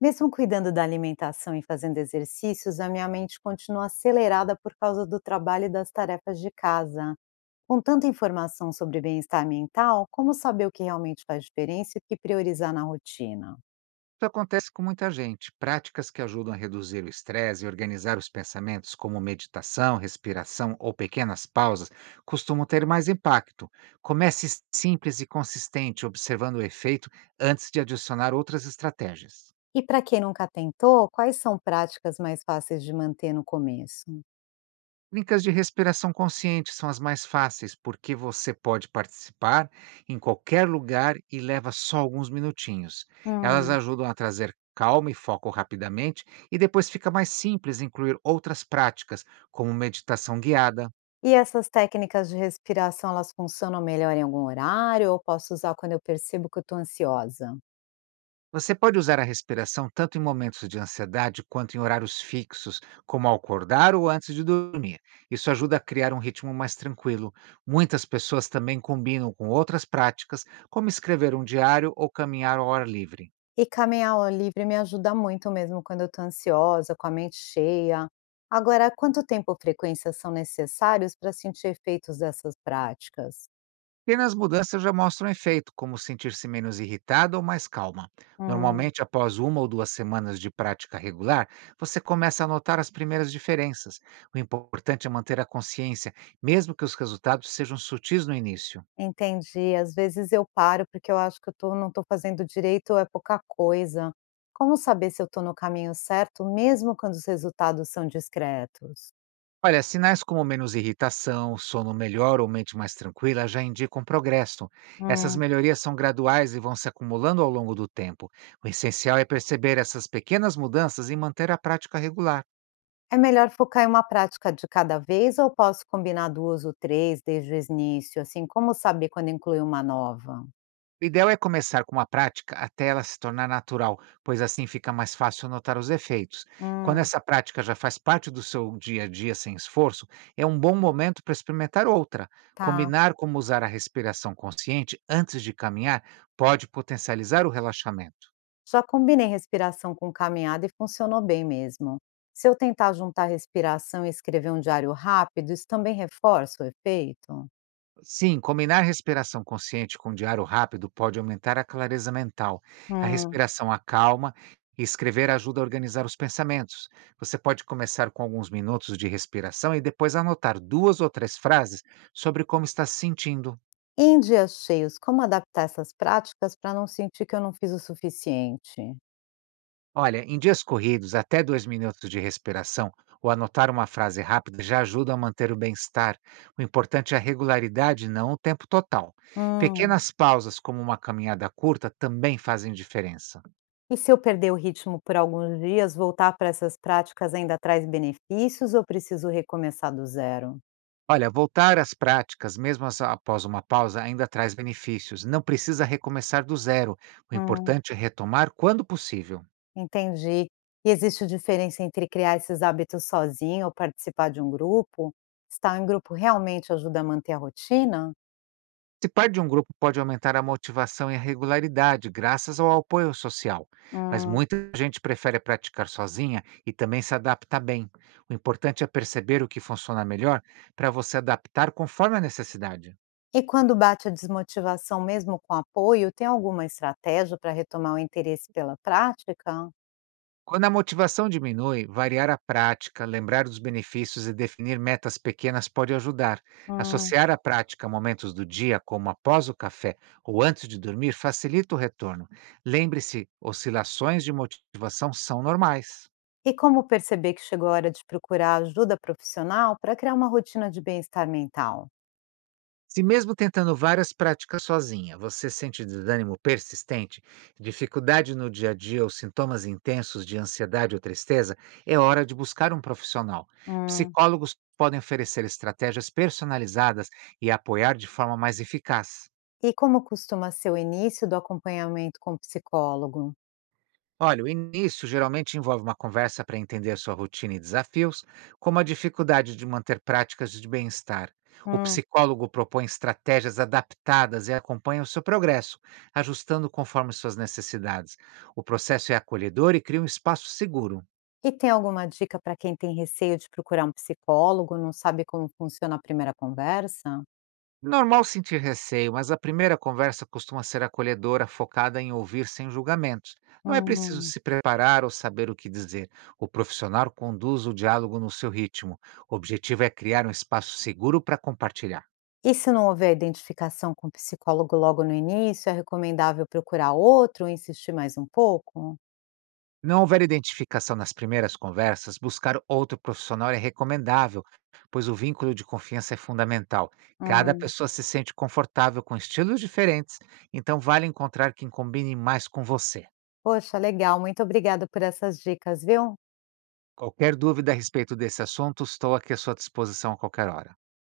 Mesmo cuidando da alimentação e fazendo exercícios, a minha mente continua acelerada por causa do trabalho e das tarefas de casa. Com tanta informação sobre bem-estar mental, como saber o que realmente faz diferença e o que priorizar na rotina? Isso acontece com muita gente. Práticas que ajudam a reduzir o estresse e organizar os pensamentos, como meditação, respiração ou pequenas pausas, costumam ter mais impacto. Comece simples e consistente, observando o efeito antes de adicionar outras estratégias. E para quem nunca tentou, quais são práticas mais fáceis de manter no começo? Técnicas de respiração consciente são as mais fáceis, porque você pode participar em qualquer lugar e leva só alguns minutinhos. Elas Hum. ajudam a trazer calma e foco rapidamente, e depois fica mais simples incluir outras práticas, como meditação guiada. E essas técnicas de respiração, elas funcionam melhor em algum horário ou posso usar quando eu percebo que eu estou ansiosa? Você pode usar a respiração tanto em momentos de ansiedade quanto em horários fixos, como ao acordar ou antes de dormir. Isso ajuda a criar um ritmo mais tranquilo. Muitas pessoas também combinam com outras práticas, como escrever um diário ou caminhar ao ar livre. E caminhar ao ar livre me ajuda muito mesmo quando eu estou ansiosa, com a mente cheia. Agora, quanto tempo ou frequência são necessários para sentir efeitos dessas práticas? Pequenas mudanças já mostram efeito, como sentir-se menos irritado ou mais calma. Hum, Normalmente, após uma ou duas semanas de prática regular, você começa a notar as primeiras diferenças. O importante é manter a consciência, mesmo que os resultados sejam sutis no início. entendi. Às vezes eu paro porque eu acho que eu tô, não estou fazendo direito ou é pouca coisa. Como saber se eu estou no caminho certo, mesmo quando os resultados são discretos? Olha, sinais como menos irritação, sono melhor ou mente mais tranquila já indicam progresso. Essas Hum, melhorias são graduais e vão se acumulando ao longo do tempo. O essencial é perceber essas pequenas mudanças e manter a prática regular. é melhor focar em uma prática de cada vez ou posso combinar duas ou três desde o início? Assim, como saber quando incluir uma nova? O ideal é começar com uma prática até ela se tornar natural, pois assim fica mais fácil notar os efeitos. Quando Hum, essa prática já faz parte do seu dia a dia sem esforço, é um bom momento para experimentar outra. tá. Combinar como usar a respiração consciente antes de caminhar pode potencializar o relaxamento. Já combinei respiração com caminhada e funcionou bem mesmo. Se eu tentar juntar respiração e escrever um diário rápido, isso também reforça o efeito? Sim, combinar respiração consciente com um diário rápido pode aumentar a clareza mental. A Hum. respiração acalma e escrever ajuda a organizar os pensamentos. Você pode começar com alguns minutos de respiração e depois anotar duas ou três frases sobre como está se sentindo. E em dias cheios, como adaptar essas práticas para não sentir que eu não fiz o suficiente? Olha, em dias corridos, até dois minutos de respiração ou anotar uma frase rápida já ajuda a manter o bem-estar. O importante é a regularidade, não o tempo total. Hum. Pequenas pausas, como uma caminhada curta, também fazem diferença. E se eu perder o ritmo por alguns dias, voltar para essas práticas ainda traz benefícios ou preciso recomeçar do zero? Olha, voltar às práticas, após uma pausa, ainda traz benefícios. Não precisa recomeçar do zero. O Hum. importante é retomar quando possível. Entendi. E existe diferença entre criar esses hábitos sozinho ou participar de um grupo? Estar em grupo realmente ajuda a manter a rotina? Participar de um grupo pode aumentar a motivação e a regularidade, graças ao apoio social. Mas Hum. muita gente prefere praticar sozinha e também se adapta bem. O importante é perceber o que funciona melhor para você adaptar conforme a necessidade. E quando bate a desmotivação, mesmo com apoio, tem alguma estratégia para retomar o interesse pela prática? Quando a motivação diminui, variar a prática, lembrar dos benefícios e definir metas pequenas pode ajudar. Hum. Associar a prática a momentos do dia, como após o café ou antes de dormir, facilita o retorno. Lembre-se, oscilações de motivação são normais. E como perceber que chegou a hora de procurar ajuda profissional para criar uma rotina de bem-estar mental? Se mesmo tentando várias práticas sozinha, você sente desânimo persistente, dificuldade no dia a dia ou sintomas intensos de ansiedade ou tristeza, é hora de buscar um profissional. Hum. Psicólogos podem oferecer estratégias personalizadas e apoiar de forma mais eficaz. E como costuma ser o início do acompanhamento com o psicólogo? Olha, o início geralmente envolve uma conversa para entender sua rotina e desafios, como a dificuldade de manter práticas de bem-estar. O Hum. psicólogo propõe estratégias adaptadas e acompanha o seu progresso, ajustando conforme suas necessidades. O processo é acolhedor e cria um espaço seguro. E tem alguma dica para quem tem receio de procurar um psicólogo, não sabe como funciona a primeira conversa? Normal sentir receio, mas a primeira conversa costuma ser acolhedora, focada em ouvir sem julgamentos. Não é preciso Hum. se preparar ou saber o que dizer. O profissional conduz o diálogo no seu ritmo. O objetivo é criar um espaço seguro para compartilhar. E se não houver identificação com o psicólogo logo no início, é recomendável procurar outro ou insistir mais um pouco? Não houver identificação nas primeiras conversas, buscar outro profissional é recomendável, pois o vínculo de confiança é fundamental. Cada Hum. pessoa se sente confortável com estilos diferentes, então vale encontrar quem combine mais com você. Poxa, legal. Muito obrigada por essas dicas, viu? Qualquer dúvida a respeito desse assunto, estou aqui à sua disposição a qualquer hora.